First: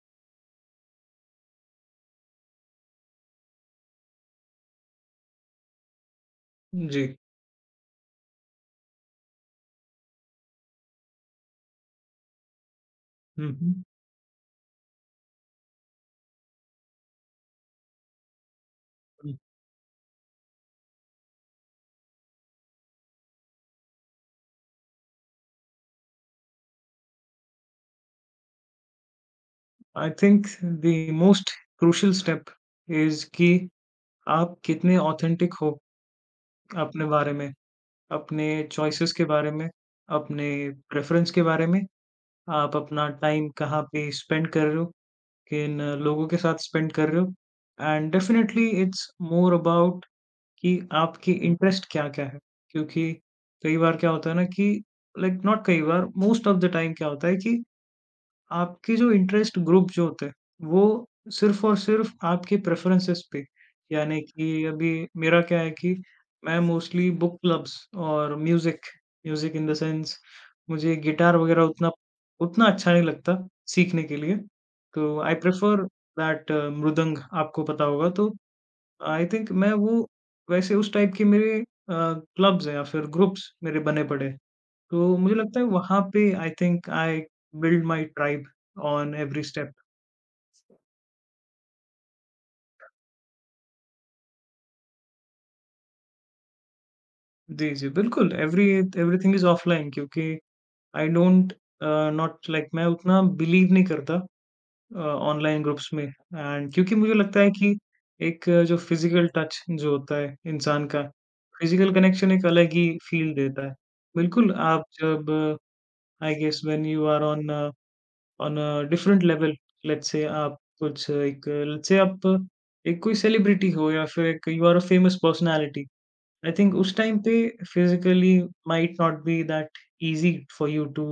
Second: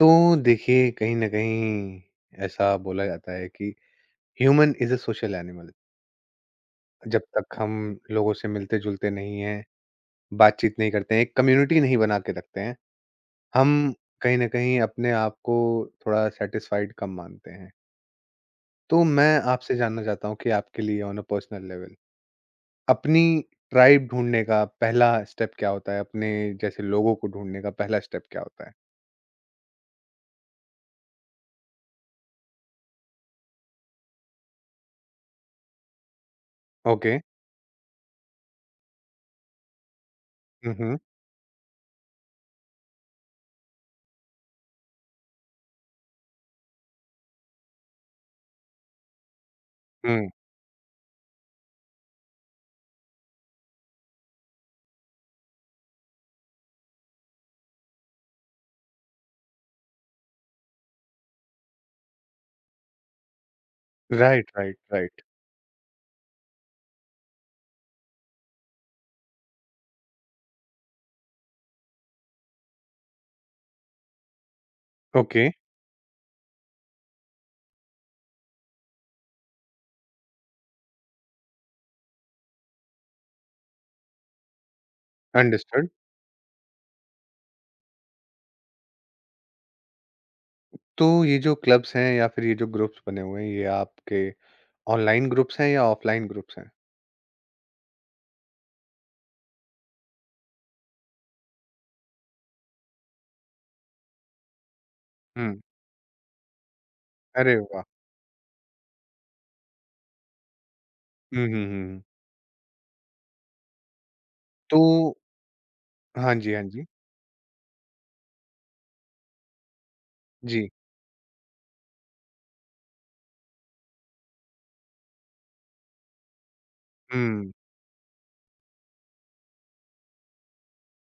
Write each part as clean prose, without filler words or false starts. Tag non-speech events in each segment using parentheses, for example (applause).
तो देखिए कहीं न कहीं ऐसा बोला जाता है कि human is a social animal. जी। जब तक हम लोगों से मिलते-जुलते नहीं हैं, बातचीत नहीं करते हैं, एक कम्युनिटी नहीं बना के रखते हैं, हुँ, हुँ, हम कहीं न कहीं अपने आप को थोड़ा सैटिस्फाइड कम मानते हैं। तो हुँ। मैं आपसे जानना चाहता हूँ कि आपके लिए ऑन अ पर्सनल लेवल अपनी ट्राइब ढूँढने का पहला स्टेप क्या होता है? अपने जैसे लोगों को ढूँढने का पहला स्टेप क्या होता है? I think the most crucial step is कि आप कितने ऑथेंटिक हो अपने ओके। बारे में, अपने चॉइसेस के बारे में, अपने हुँ, हुँ। प्रेफ़रेंस के बारे में, आप अपना टाइम कहाँ पे स्पेंड कर रहे हो, किन लोगों के साथ स्पेंड कर रहे हो and definitely it's more about हुँ। कि आपकी इंटरेस्ट क्या-क्या है। क्योंकि कई बार क्या होता है ना कि लाइक like, नॉट कई बार मोस्ट ऑफ द टाइम क्या होता है कि आपके जो इंटरेस्ट ग्रुप जो होते हैं, वो सिर्फ़ और सिर्फ़ आपके प्रेफ़रेंसेस पे, यानी राइट, कि राइट, अभी राइट। मेरा क्या है कि मैं मोस्टली बुक क्लब्स और music, music in the sense मुझे गिटार वग़ैरह उतना उतना अच्छा नहीं लगता सीखने के लिए, तो आई ओके, प्रेफ़र दैट मृदंग आपको पता होगा। तो आई थिंक मैं वो वैसे उस टाइप के मेरे अ, क्लब्स हैं या फिर ग्रुप्स मेरे बने पड़े हैं। तो मुझे लगता है अंडरस्टूड। वहाँ पे I think I build my tribe on every step. तो ये जो क्लब्स हैं या फिर ये जो ग्रुप्स बने हुए हैं, ये आपके ऑनलाइन ग्रुप्स हैं या ऑफलाइन ग्रुप्स हैं? जी, जी, बिल्कुल एवरीथिंग इज़ ऑफलाइन क्योंकि I don't uh, not like मैं उतना बिलीव नहीं करता हुँ, ऑनलाइन ग्रुप्स में। एंड क्योंकि मुझे लगता है अरे कि वाह! एक जो फिज़िकल टच जो होता है इंसान का, हुँ, हुँ, फिज़िकल हुँ। कनेक्शन एक अलग ही फ़ील देता है। बिल्कुल, तो आप जब हाँ आई जी, गेस हाँ जी। When you are on on a different level, जी, लेट्स से आप एक कोई सेलिब्रिटी हो या फिर एक you are a famous personality. I think उस टाइम पे hmm, physically might not be that easy for you to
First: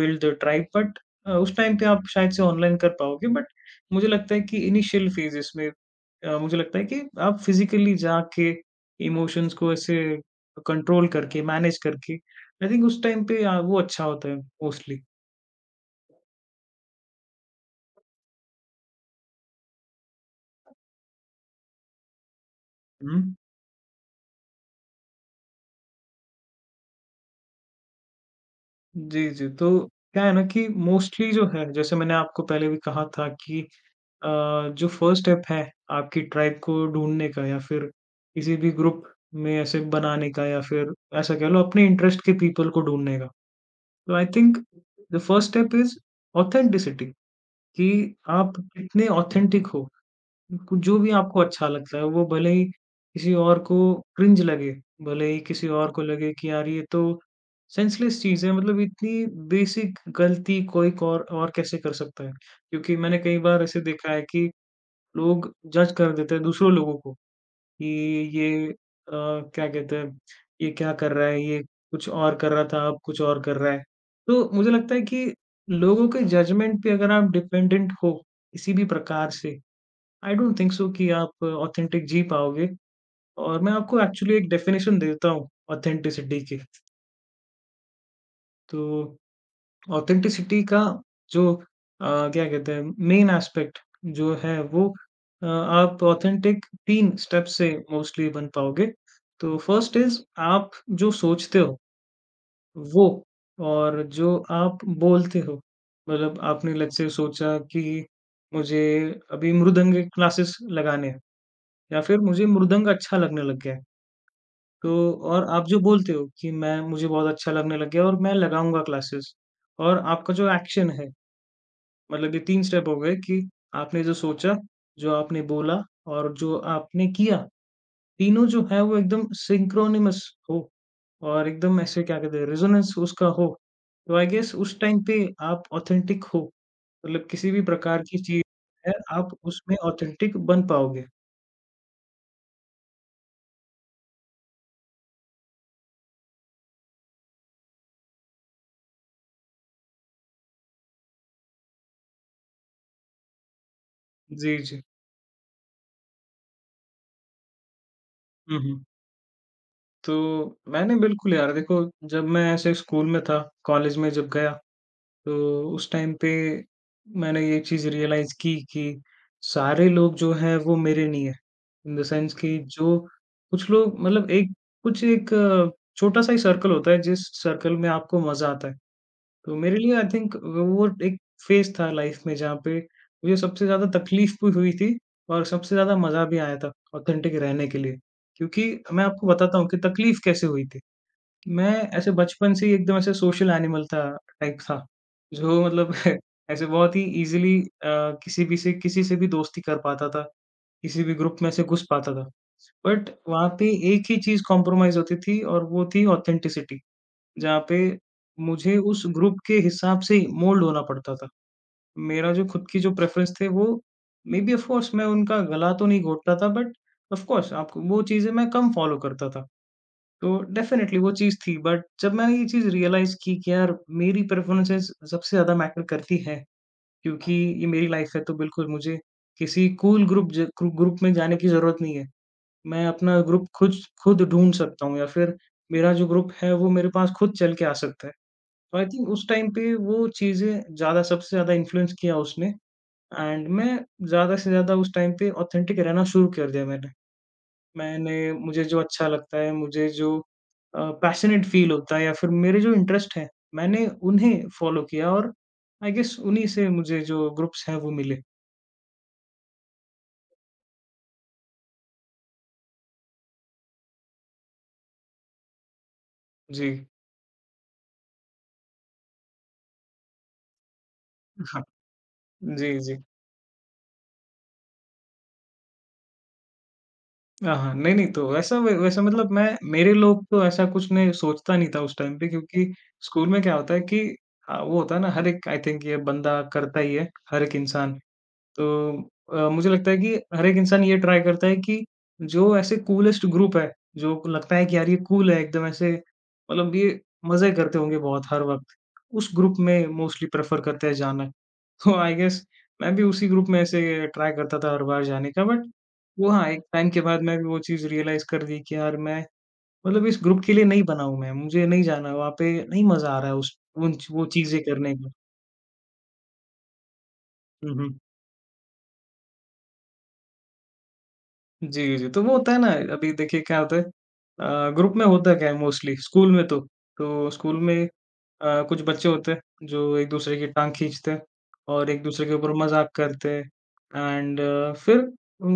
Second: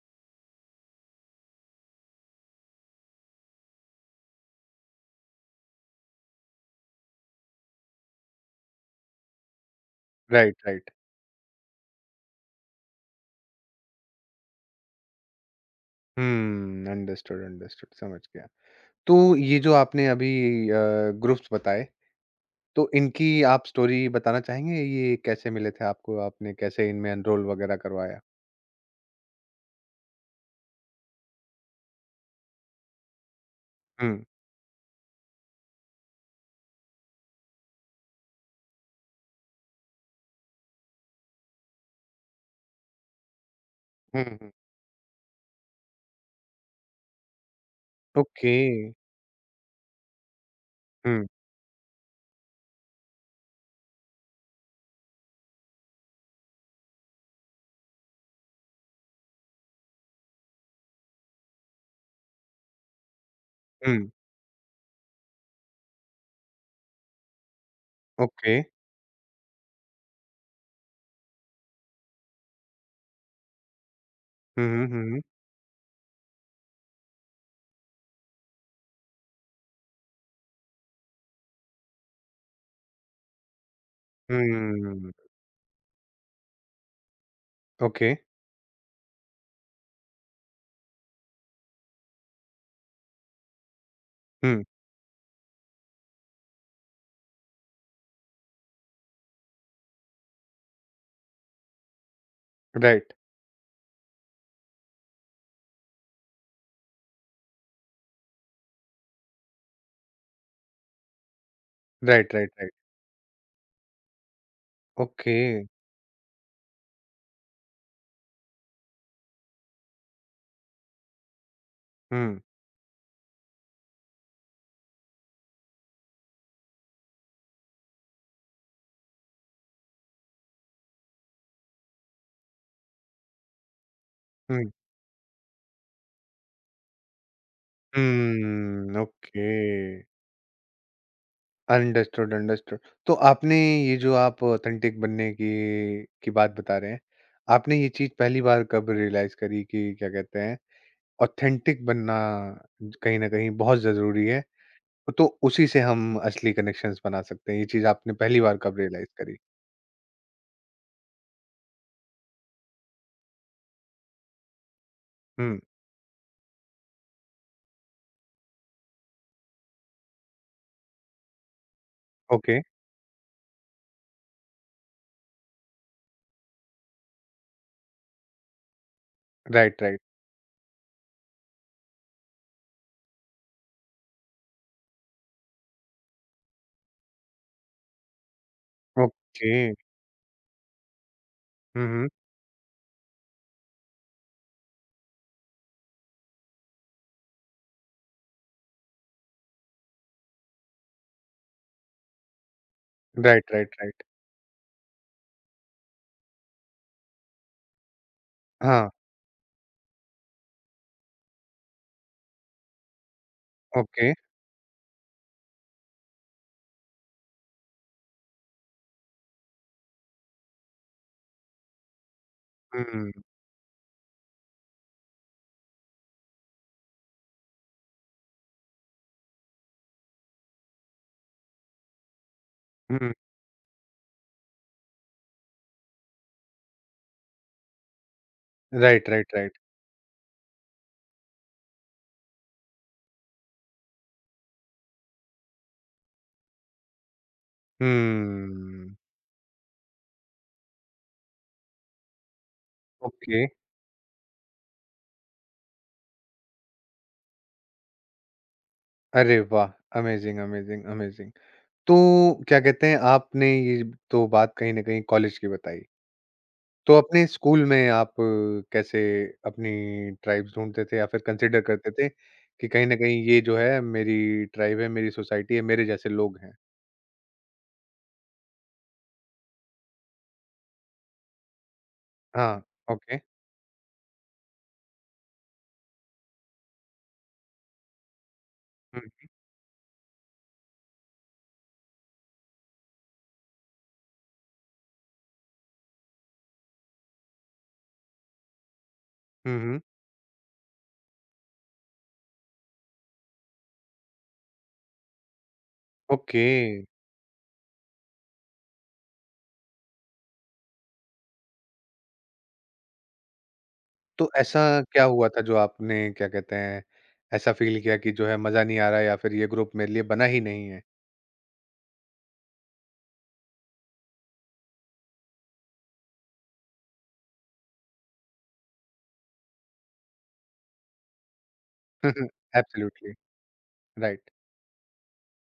build the tribe, but उस टाइम पे आप शायद से ऑनलाइन कर पाओगे। बट मुझे लगता है कि इनिशियल फेजेस में मुझे लगता है कि आप फिजिकली जाके इमोशंस को ऐसे राइट, राइट। कंट्रोल करके मैनेज करके आई थिंक उस टाइम पे वो अच्छा होता है मोस्टली। हुँ, अंडरस्टूड, अंडरस्टूड, समझ गया। तो ये जो आपने अभी अ, ग्रुप्स बताए, तो इनकी आप स्टोरी बताना चाहेंगे? ये कैसे मिले थे आपको? आपने कैसे इनमें एनरोल वगैरह करवाया? जी, जी। तो क्या है ना कि मोस्टली जो है, जैसे मैंने आपको पहले भी कहा था कि हुँ, अ, जो फर्स्ट स्टेप है आपकी ट्राइब को ढूँढने का या फिर किसी भी ग्रुप में ऐसे बनाने का या फिर ऐसा कह लो अपने इंटरेस्ट के पीपल को ढूँढने का। तो hmm, I hmm. Think the first step is authenticity कि आप ओके। कितने ऑथेंटिक हो। कु जो भी हुँ, आपको अच्छा लगता है, वो भले ही किसी और को क्रिंज लगे, भले ही किसी और को लगे कि यार ये तो सेंसलेस चीज़ है, मतलब इतनी बेसिक गलती कोई को और कैसे कर सकता है? क्योंकि मैंने कई बार ऐसे हुँ, देखा है कि लोग जज कर देते हैं दूसरों लोगों को कि ओके। ये क्या कहते हैं, ये क्या कर रहा है, ये कुछ और कर रहा था, अब कुछ और कर रहा है। तो हुँ, मुझे हुँ, लगता है हुँ, हुँ। कि लोगों के जजमेंट पे अगर आप डिपेंडेंट हो, किसी भी प्रकार से, आई डोंट थिंक सो कि आप ऑथेंटिक जी पाओगे। और मैं आपको एक्चुअली एक डेफिनेशन हुँ, देता हूँ ऑथेंटिसिटी की। ओके। तो ऑथेंटिसिटी का जो क्या कहते हैं, मेन एस्पेक्ट जो है हुँ। वो आप ऑथेंटिक 3 स्टेप्स से मोस्टली बन पाओगे। तो फर्स्ट इज़ आप जो सोचते हो वो राइट, और जो आप बोलते हो। मतलब आपने लेट्स से सोचा कि मुझे अभी मृदंग क्लासेस लगाने हैं या फिर राइट, मुझे राइट, राइट। मृदंग अच्छा लगने लग गया है। तो ओके। और आप जो बोलते हो कि मैं मुझे बहुत अच्छा लगने लग गया और मैं लगाऊँगा क्लासेस। और आपका जो एक्शन है, मतलब हुँ, ये 3 स्टेप हो गए कि आपने जो सोचा, जो आपने बोला और जो आपने किया, तीनों जो है वो एकदम सिंक्रोनिमस हो और एकदम ऐसे क्या कहते हैं रेजोनेंस उसका हो। तो आई गेस हुँ, उस टाइम पे आप ऑथेंटिक हो, मतलब किसी भी प्रकार की चीज़ है, हुँ, आप ओके। उसमें ऑथेंटिक बन पाओगे। Understood, understood. तो आपने ये जो आप ऑथेंटिक बनने की बात बता रहे हैं, आपने ये चीज़ पहली बार कब रियलाइज़ करी कि क्या कहते हैं, ऑथेंटिक बनना कहीं न कहीं बहुत ज़रूरी है, जी, जी। तो उसी से हम असली कनेक्शंस बना सकते हैं, ये चीज़ आपने पहली बार हुँ, कब हुँ। रियलाइज़ करी? तो मैंने बिल्कुल यार देखो, जब मैं ऐसे स्कूल में था, कॉलेज में जब गया, हुँ, तो उस टाइम पे मैंने ये चीज़ रियलाइज़ की कि सारे लोग जो हैं वो मेरे नहीं हैं। इन द सेंस ओके, कि जो कुछ लोग मतलब एक कुछ एक छोटा-सा ही सर्कल होता है जिस सर्कल में आपको मज़ा आता है। तो मेरे राइट, लिए राइट, आई थिंक वो एक फ़ेज़ था लाइफ़ में जहाँ पे मुझे सबसे ज़्यादा तकलीफ़ भी हुई थी और सबसे ज़्यादा मज़ा भी आया था ऑथेंटिक रहने के लिए। क्योंकि मैं आपको ओके। बताता हूँ कि तकलीफ़ कैसे हुई थी। मैं हुँ, हुँ, ऐसे बचपन से ही एकदम ऐसे सोशल एनिमल था, टाइप था। जो मतलब (laughs) ऐसे बहुत ही ईज़िली किसी से भी दोस्ती कर पाता था, किसी भी ग्रुप में से घुस पाता था। बट वहाँ राइट, पे राइट, राइट। एक ही चीज़ कॉम्प्रोमाइज़ होती थी और वो थी ऑथेंटिसिटी, जहाँ पे मुझे हाँ, उस ग्रुप के हिसाब से ही मोल्ड होना पड़ता था। मेरा जो खुद की जो प्रेफ़रेंस थे वो okay. Maybe, of course मैं उनका गला तो नहीं घोटता था, बट ऑफ़ कोर्स आपको वो चीज़ें मैं कम फ़ॉलो करता था। तो डेफ़िनेटली वो चीज़ थी। बट जब मैंने ये चीज़ हुँ, रियलाइज़ की कि यार मेरी प्रेफ़रेंसेस सबसे ज़्यादा मैटर करती हैं, क्योंकि ये मेरी लाइफ़ है, तो बिल्कुल मुझे किसी कूल ग्रुप ज ग्रु ग्रुप में जाने की ज़रूरत नहीं है। मैं हुँ। अपना ग्रुप खुद खुद ढूँढ सकता हूँ या फिर मेरा जो ग्रुप है वो मेरे पास खुद चल के आ सकता है। तो आई राइट, थिंक उस राइट, टाइम राइट। पे वो चीज़ें ज़्यादा सबसे ज़्यादा इन्फ्लुएंस किया उसने। एंड मैं ज़्यादा से ज़्यादा उस टाइम पे ऑथेंटिक रहना शुरू कर दिया मैंने। मुझे जो हम्म, अच्छा लगता है, मुझे जो पैशनेट फ़ील होता है या फिर मेरे जो इंटरेस्ट हैं, ओके। मैंने उन्हें फ़ॉलो किया, और आई गेस उन्हीं से मुझे जो ग्रुप्स हैं वो मिले। अरे वाह! Amazing, amazing, amazing. तो क्या कहते हैं, आपने ये तो बात कहीं न कहीं कॉलेज की बताई। जी। तो अपने स्कूल में आप कैसे अपनी ट्राइब्स ढूँढते थे या फिर कंसिडर हाँ। करते थे कि जी, कहीं न जी। कहीं ये जो है मेरी ट्राइब है, मेरी सोसाइटी है, मेरे जैसे लोग हैं? हाँ, हाँ। नहीं, नहीं तो वैसा मतलब मैं मेरे लोग तो ऐसा कुछ मैं सोचता नहीं था उस टाइम पे, हाँ, क्योंकि ओके। स्कूल में क्या होता है कि वो होता है ना, हर एक आई थिंक ये बंदा करता ही है, हर एक इंसान। तो हुँ, मुझे लगता है कि हर एक इंसान ये ट्राई करता है कि जो ऐसे कूलेस्ट ग्रुप है, जो लगता है कि यार ये कूल है एकदम ऐसे, मतलब ये मज़े करते होंगे बहुत हर वक़्त, उस ग्रुप हुँ, हुँ। में मोस्टली प्रेफ़र करते हैं जाना। (laughs) तो आई गेस मैं भी उसी ग्रुप में ऐसे ट्राई करता था हर बार जाने का। बट वो ओके, हाँ, एक टाइम के बाद मैं भी वो चीज़ रियलाइज़ कर दी कि यार मैं मतलब इस ग्रुप के लिए नहीं बना हूँ मैं, मुझे नहीं जाना वहाँ पे, नहीं मज़ा आ रहा है उस उन वो तो ऐसा चीज़ें करने क्या का। हुआ था जो आपने क्या कहते हैं, ऐसा हुँ, फ़ील हुँ। किया कि जो है मज़ा नहीं आ रहा या फिर ये ग्रुप मेरे लिए बना ही नहीं है? जी, जी। तो वो होता है ना, अभी देखिए क्या होता है, ग्रुप में होता क्या है मोस्टली स्कूल में तो, स्कूल में कुछ बच्चे होते हैं जो एक दूसरे की टाँग खींचते हैं और एक दूसरे (laughs) के ऊपर मज़ाक Absolutely. करते हैं, Right. एंड फिर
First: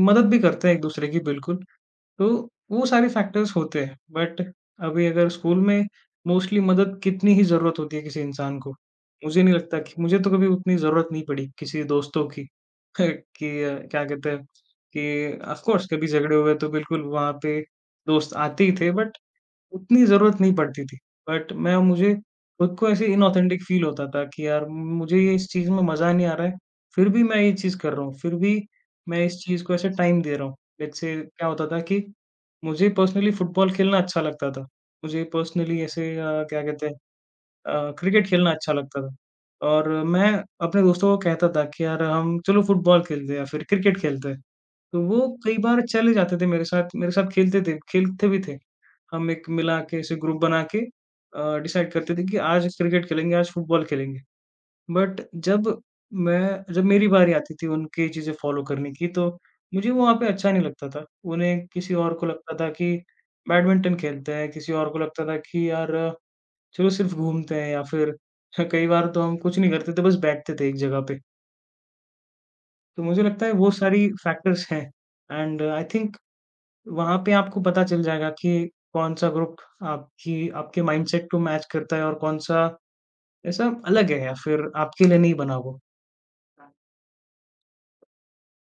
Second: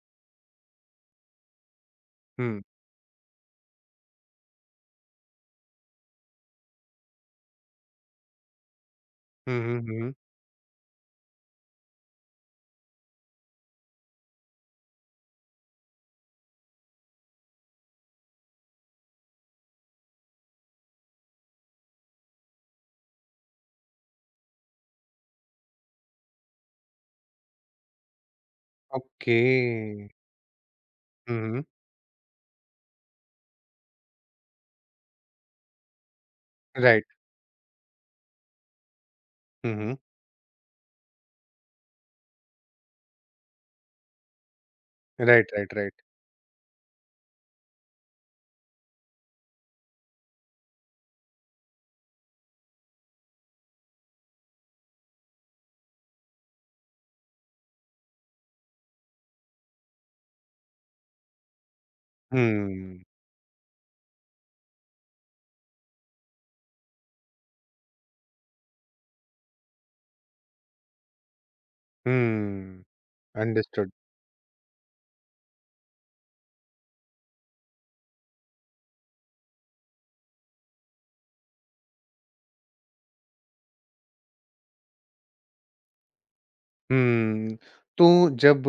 मदद भी करते हैं एक दूसरे की बिल्कुल। तो Hmm. वो सारे फैक्टर्स होते हैं। बट अभी अगर स्कूल में मोस्टली मदद कितनी ही ज़रूरत होती है किसी इंसान को, मुझे नहीं Hmm, लगता, hmm, कि hmm. मुझे तो कभी उतनी ज़रूरत नहीं पड़ी किसी दोस्तों की (laughs) कि क्या कहते हैं, कि ऑफ कोर्स कभी झगड़े हुए तो बिल्कुल वहाँ पे दोस्त आते ही थे, बट उतनी ज़रूरत नहीं पड़ती थी। बट मैं मुझे खुद को ऐसे इनऑथेंटिक फ़ील होता था कि यार मुझे ये इस चीज़ में मज़ा नहीं आ रहा है, फिर भी मैं ये चीज़ कर रहा हूँ, फिर भी मैं इस चीज़ को ऐसे Okay. टाइम दे रहा हूँ। लेट्स से क्या Mhm. होता था कि मुझे पर्सनली फुटबॉल खेलना अच्छा लगता था। मुझे पर्सनली ऐसे क्या कहते हैं Right. क्रिकेट खेलना अच्छा लगता था, और Mhm. मैं अपने दोस्तों को कहता था कि यार हम चलो फुटबॉल खेलते हैं या फिर क्रिकेट खेलते हैं। तो वो Right, कई right, बार right. चले जाते थे मेरे साथ खेलते थे, खेलते भी थे। हम एक मिला के ऐसे ग्रुप बना के डिसाइड करते थे कि आज क्रिकेट खेलेंगे, आज फुटबॉल खेलेंगे। बट जब मैं जब मेरी बारी आती थी उनकी चीज़ें फ़ॉलो करने की, तो मुझे वहाँ पे अच्छा नहीं लगता था। उन्हें किसी और को लगता था कि हम्म, बैडमिंटन खेलते हैं, किसी और को लगता था कि यार चलो सिर्फ़ घूमते हैं, या फिर (laughs) कई बार तो हम कुछ नहीं करते थे, बस बैठते थे एक जगह पे। हम्म, तो मुझे लगता है वो अंडरस्टूड। सारी फैक्टर्स हैं, एंड आई थिंक वहाँ पे आपको पता चल जाएगा कि कौन-सा ग्रुप आपकी आपके माइंडसेट को मैच करता है और कौन-सा ऐसा अलग है या फिर आपके लिए नहीं बना वो। हम्म, तो जब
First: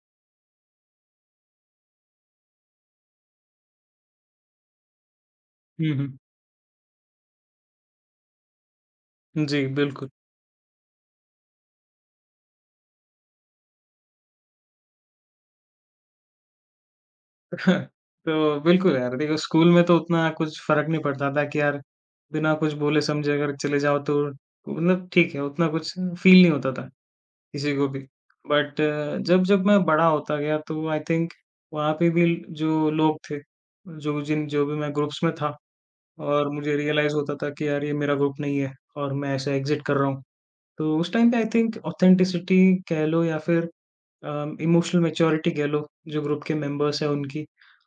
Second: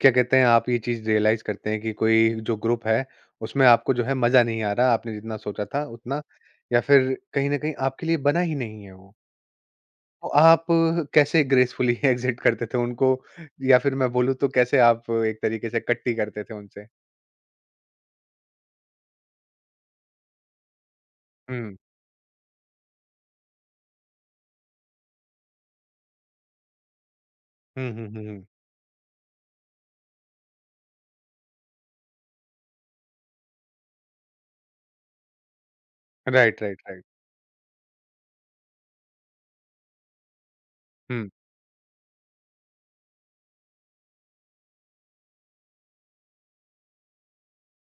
क्या कहते हैं आप ये चीज़ रियलाइज़ करते हैं कि कोई जो ग्रुप है, उसमें आपको जो है मज़ा नहीं आ रहा, आपने जितना सोचा था हुँ, हुँ। उतना या फिर कहीं न कहीं आपके लिए बना ही नहीं है वो, जी, बिल्कुल। तो आप कैसे ग्रेसफुली एग्ज़िट (laughs) करते थे उनको या फिर मैं बोलूँ तो कैसे आप एक तरीके से कट्टी करते थे उनसे? (laughs) तो बिल्कुल यार देखो, स्कूल में तो उतना कुछ फ़र्क नहीं पड़ता था कि हुँ। यार बिना कुछ बोले समझे अगर चले जाओ तो मतलब ठीक है, उतना कुछ फ़ील नहीं होता था किसी को हुँ, भी। हुँ, हुँ, हुँ। बट जब-जब मैं बड़ा होता गया तो आई थिंक वहाँ पे भी जो लोग थे, जो भी मैं ग्रुप्स में था, और राइट, मुझे राइट, राइट। रियलाइज़ होता था कि यार ये मेरा ग्रुप नहीं है और मैं ऐसे एग्ज़िट कर रहा हूँ। तो उस हुँ। टाइम पे आई थिंक ऑथेंटिसिटी कह लो या फिर अ, इमोशनल मैच्योरिटी कह लो जो ग्रुप के मेंबर्स हैं उनकी,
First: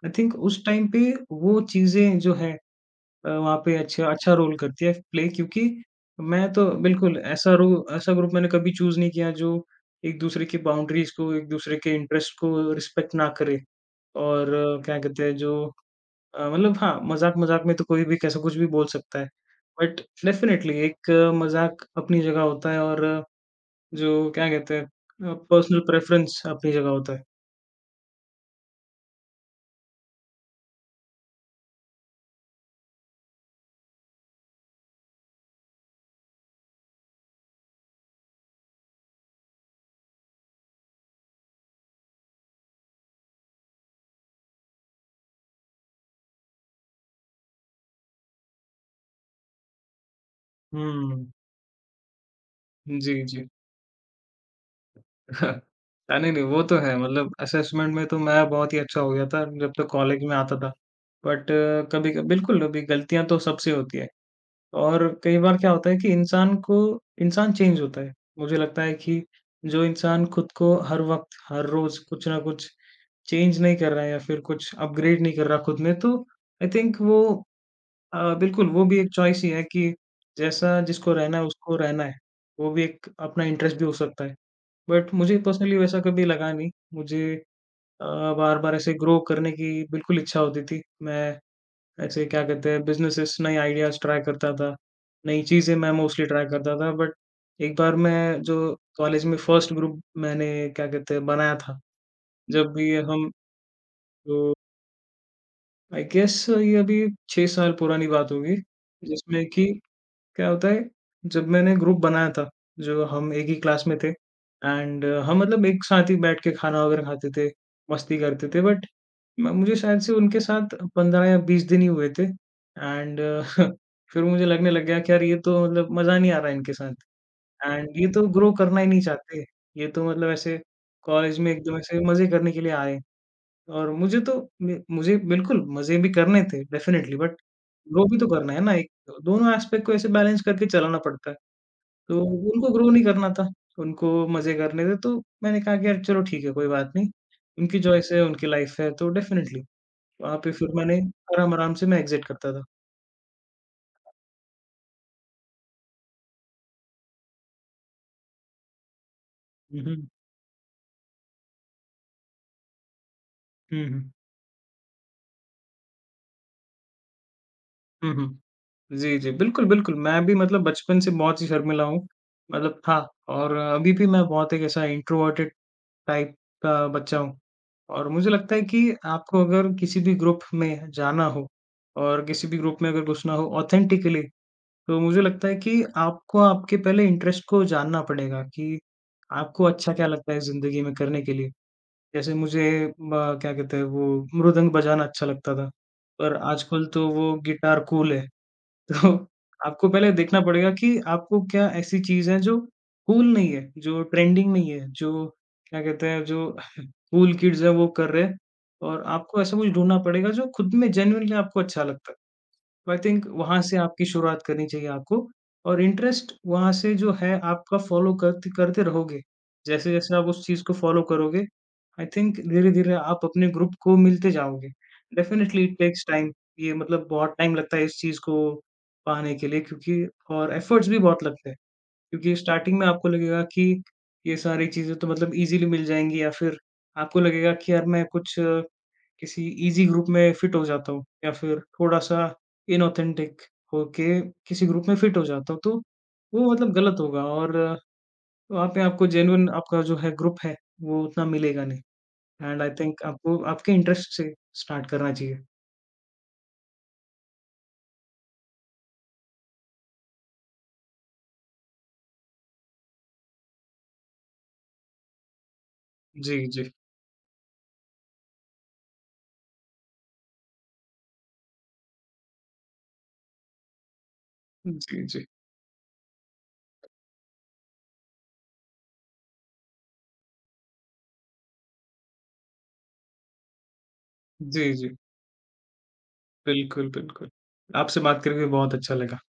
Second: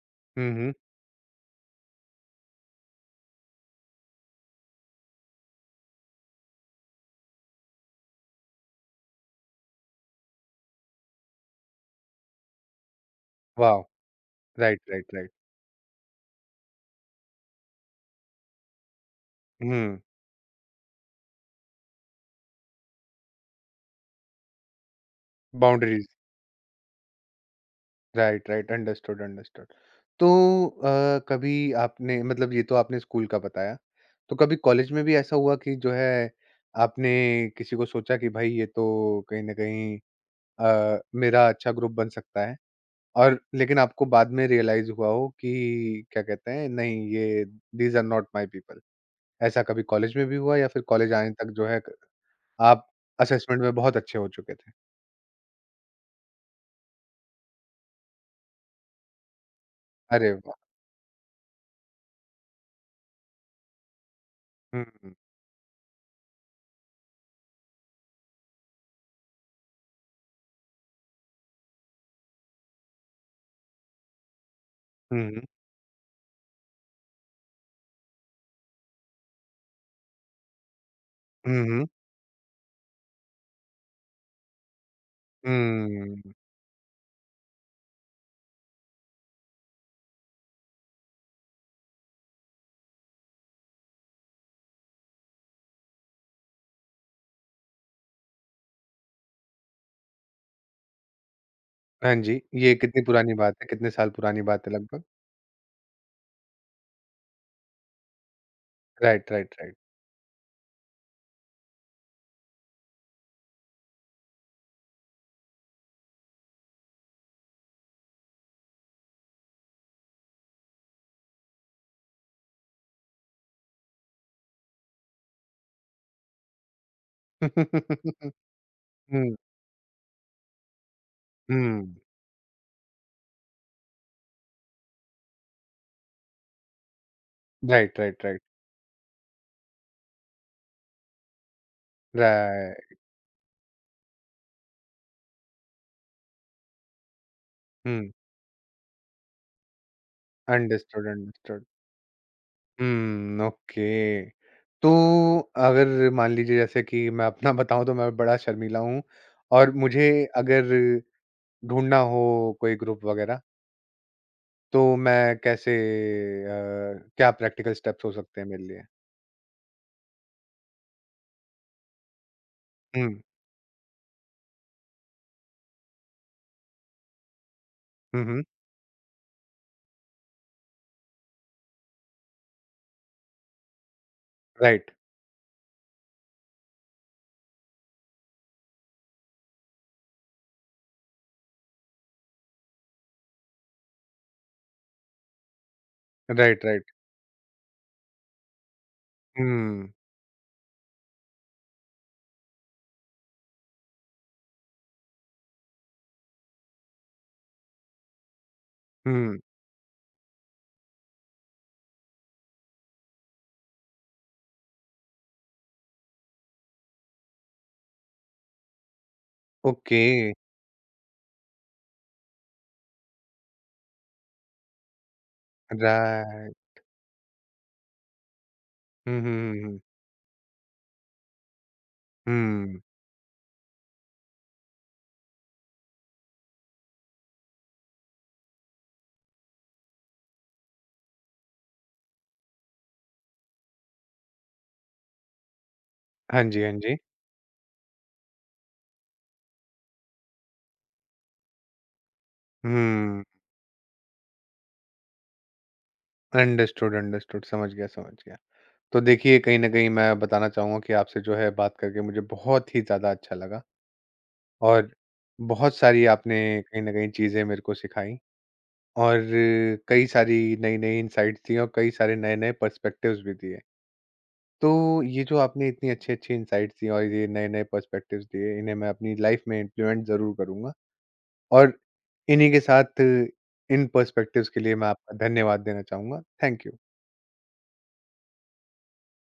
आई थिंक हुँ, उस हुँ। टाइम पे वो चीज़ें जो हैं वहाँ पे अच्छा अच्छा रोल करती है प्ले क्योंकि मैं तो बिल्कुल ऐसा रो ऐसा ग्रुप मैंने कभी चूज़ नहीं किया जो एक दूसरे की बाउंड्रीज़ को, एक दूसरे के इंटरेस्ट को रिस्पेक्ट ना करे वाव! और राइट, क्या राइट, कहते राइट। हैं जो मतलब हाँ, मज़ाक-मज़ाक में तो कोई भी कैसा कुछ भी बोल सकता है। बट हुँ, डेफ़िनेटली एक मज़ाक अपनी जगह होता है और जो क्या कहते हैं पर्सनल बाउंडरीज़। प्रेफ़रेंस अपनी जगह होता है। Right, right. Understood, understood. तो कभी आपने मतलब ये तो आपने स्कूल का बताया, तो कभी कॉलेज में भी ऐसा हुआ कि जो है आपने किसी को सोचा कि भाई ये तो कहीं न कहीं मेरा अच्छा ग्रुप बन सकता है और लेकिन आपको बाद में रियलाइज़ हुआ हो कि क्या कहते हैं नहीं ये these are not my people. ऐसा कभी कॉलेज में भी हुआ या फिर कॉलेज हुँ। आने तक जो है आप जी, जी। असेसमेंट में बहुत अच्छे हो चुके थे। (laughs) नहीं, नहीं वो तो है मतलब असेसमेंट में तो मैं बहुत ही अच्छा हो गया था जब तक कॉलेज अरे में वाह! आता था। बट कभी क बिल्कुल अभी गलतियाँ तो सबसे होती है हुँ, और हुँ। कई बार क्या होता है कि इंसान चेंज होता है। मुझे लगता है कि जो इंसान खुद को हर वक़्त, हर रोज़ कुछ ना कुछ चेंज नहीं कर रहा है या फिर कुछ हुँ, अपग्रेड नहीं हुँ। कर रहा खुद में, तो आई थिंक वो बिल्कुल वो भी एक चॉइस ही है कि जैसा जिसको रहना है हुँ, उसको हुँ। रहना है। वो भी एक अपना इंटरेस्ट भी हो सकता है। बट मुझे पर्सनली वैसा हुँ। कभी लगा नहीं। अ, बार-बार ऐसे ग्रो करने की बिल्कुल इच्छा होती थी। मैं ऐसे क्या कहते हैं बिज़नेसेस नए आइडियाज़ ट्राई करता था। नई चीज़ें मैं मोस्टली ट्राई करता था। बट एक बार मैं जो कॉलेज में फर्स्ट ग्रुप मैंने क्या कहते हैं बनाया था। हाँ जी, जब ये भी कितनी हम पुरानी बात है? कितने साल पुरानी जो बात है लगभग? आई गेस ये अभी 6 साल पुरानी बात होगी, राइट, जिसमें राइट, कि राइट। क्या होता है, जब मैंने ग्रुप बनाया था, जो हम एक ही क्लास में थे एंड हम मतलब एक साथ ही बैठ के खाना वगैरह खाते थे, मस्ती करते थे। बट म मुझे शायद से उनके साथ 15 या 20 दिन ही हुए थे एंड (laughs) फिर मुझे लगने लग गया कि यार ये तो मतलब मज़ा नहीं आ रहा है इनके साथ, एंड ये तो (laughs) ग्रो करना ही नहीं हुँ, चाहते, ये तो मतलब ऐसे कॉलेज में एकदम हुँ। ऐसे मज़े करने के लिए आए हैं। और मुझे तो मे मुझे बिल्कुल मज़े भी करने थे डेफ़िनेटली, बट राइट, ग्रो भी राइट, तो राइट। करना है ना एक तो दोनों एस्पेक्ट को ऐसे बैलेंस करके चलाना पड़ता है। तो उनको ग्रो राइट। नहीं करना था, उनको मज़े करने थे, तो मैंने कहा कि यार चलो ठीक है कोई बात नहीं, उनकी चॉइस हुँ। है, उनकी लाइफ़ है, तो डेफ़िनेटली वहाँ पे फिर मैंने अंडरस्टूड, अंडरस्टूड। आराम-आराम से मैं एग्ज़िट करता था। हुँ, ओके। तो अगर मान लीजिए जैसे कि मैं अपना (laughs) बताऊँ तो मैं बड़ा शर्मीला हूँ और हुँ, हुँ। मुझे अगर ढूँढना हो कोई ग्रुप वगैरह? हुँ, हुँ। तो मैं कैसे क्या प्रैक्टिकल स्टेप्स हो हुँ, सकते हैं हुँ। मेरे लिए? जी, जी। बिल्कुल, बिल्कुल। मैं भी मतलब बचपन से बहुत ही शर्मीला हूँ, मतलब था। हुँ, और अभी भी मैं बहुत एक ऐसा इंट्रोवर्टेड टाइप का बच्चा हूँ। और हुँ, मुझे हुँ। लगता है कि आपको अगर किसी भी ग्रुप में जाना हो और किसी भी ग्रुप में अगर घुसना हो ऑथेंटिकली, राइट, तो मुझे लगता है कि आपको आपके पहले इंटरेस्ट को जानना पड़ेगा कि आपको अच्छा क्या लगता है ज़िंदगी में करने के लिए। जैसे क्या कहते हैं वो मृदंग बजाना अच्छा लगता था, पर राइट, आजकल राइट। तो वो गिटार कूल है। (laughs) तो आपको हुँ, पहले देखना पड़ेगा कि आपको क्या ऐसी चीज़ है जो कूल नहीं है, जो ट्रेंडिंग नहीं है, जो क्या कहते हैं जो कूल किड्स हैं वो कर रहे हैं, और हुँ, आपको ऐसा कुछ ढूँढना पड़ेगा जो खुद में जेनुइनली आपको अच्छा लगता है। तो आई थिंक वहाँ से आपकी शुरुआत करनी चाहिए आपको और इंटरेस्ट वहाँ से जो है आपका फ़ॉलो करते करते रहोगे। ओके, जैसे-जैसे आप उस चीज़ को फ़ॉलो करोगे, आई थिंक धीरे-धीरे आप अपने ग्रुप को मिलते जाओगे। Definitely it takes time, right. ये मतलब बहुत टाइम लगता है इस चीज़ को हुँ, पाने के हुँ, लिए हुँ, क्योंकि और एफ़र्ट्स भी बहुत लगते हैं। क्योंकि हुँ, स्टार्टिंग हुँ। में आपको लगेगा कि ये सारी चीज़ें तो मतलब ईज़िली मिल जाएँगी, या फिर आपको लगेगा कि यार किसी ईज़ी ग्रुप में फ़िट हो जाता हूँ, या फिर थोड़ा-सा इनऑथेंटिक होके किसी ग्रुप में फ़िट हो जाता हूँ, तो हाँ वो जी, हाँ मतलब जी। गलत होगा। और वहाँ पे आपको जेन्युइन आपका जो है ग्रुप है, वो उतना मिलेगा नहीं एंड आई थिंक हुँ, आपको आपके इंटरेस्ट से स्टार्ट करना चाहिए। अंडरस्टूड, अंडरस्टूड समझ गया, समझ गया। तो देखिए, कहीं न कहीं मैं बताना चाहूँगा कि आपसे जो है बात करके मुझे बहुत ही ज़्यादा अच्छा लगा और बहुत सारी आपने जी, जी। कहीं न कहीं चीज़ें मेरे को सिखाई और कई सारी नई-नई इनसाइट्स दी और कई सारे नए-नए पर्सपेक्टिव्स भी दिए। तो जी, ये जी। जो आपने इतनी अच्छी-अच्छी इनसाइट्स दी और ये नए-नए पर्सपेक्टिव्स दिए, इन्हें मैं अपनी लाइफ में इम्प्लीमेंट ज़रूर करूँगा और इन्हीं के साथ इन पर्सपेक्टिव्स के जी, लिए मैं जी। आपका धन्यवाद देना चाहूँगा। Thank you. बिल्कुल, बिल्कुल। आपसे बात करके बहुत अच्छा लगा।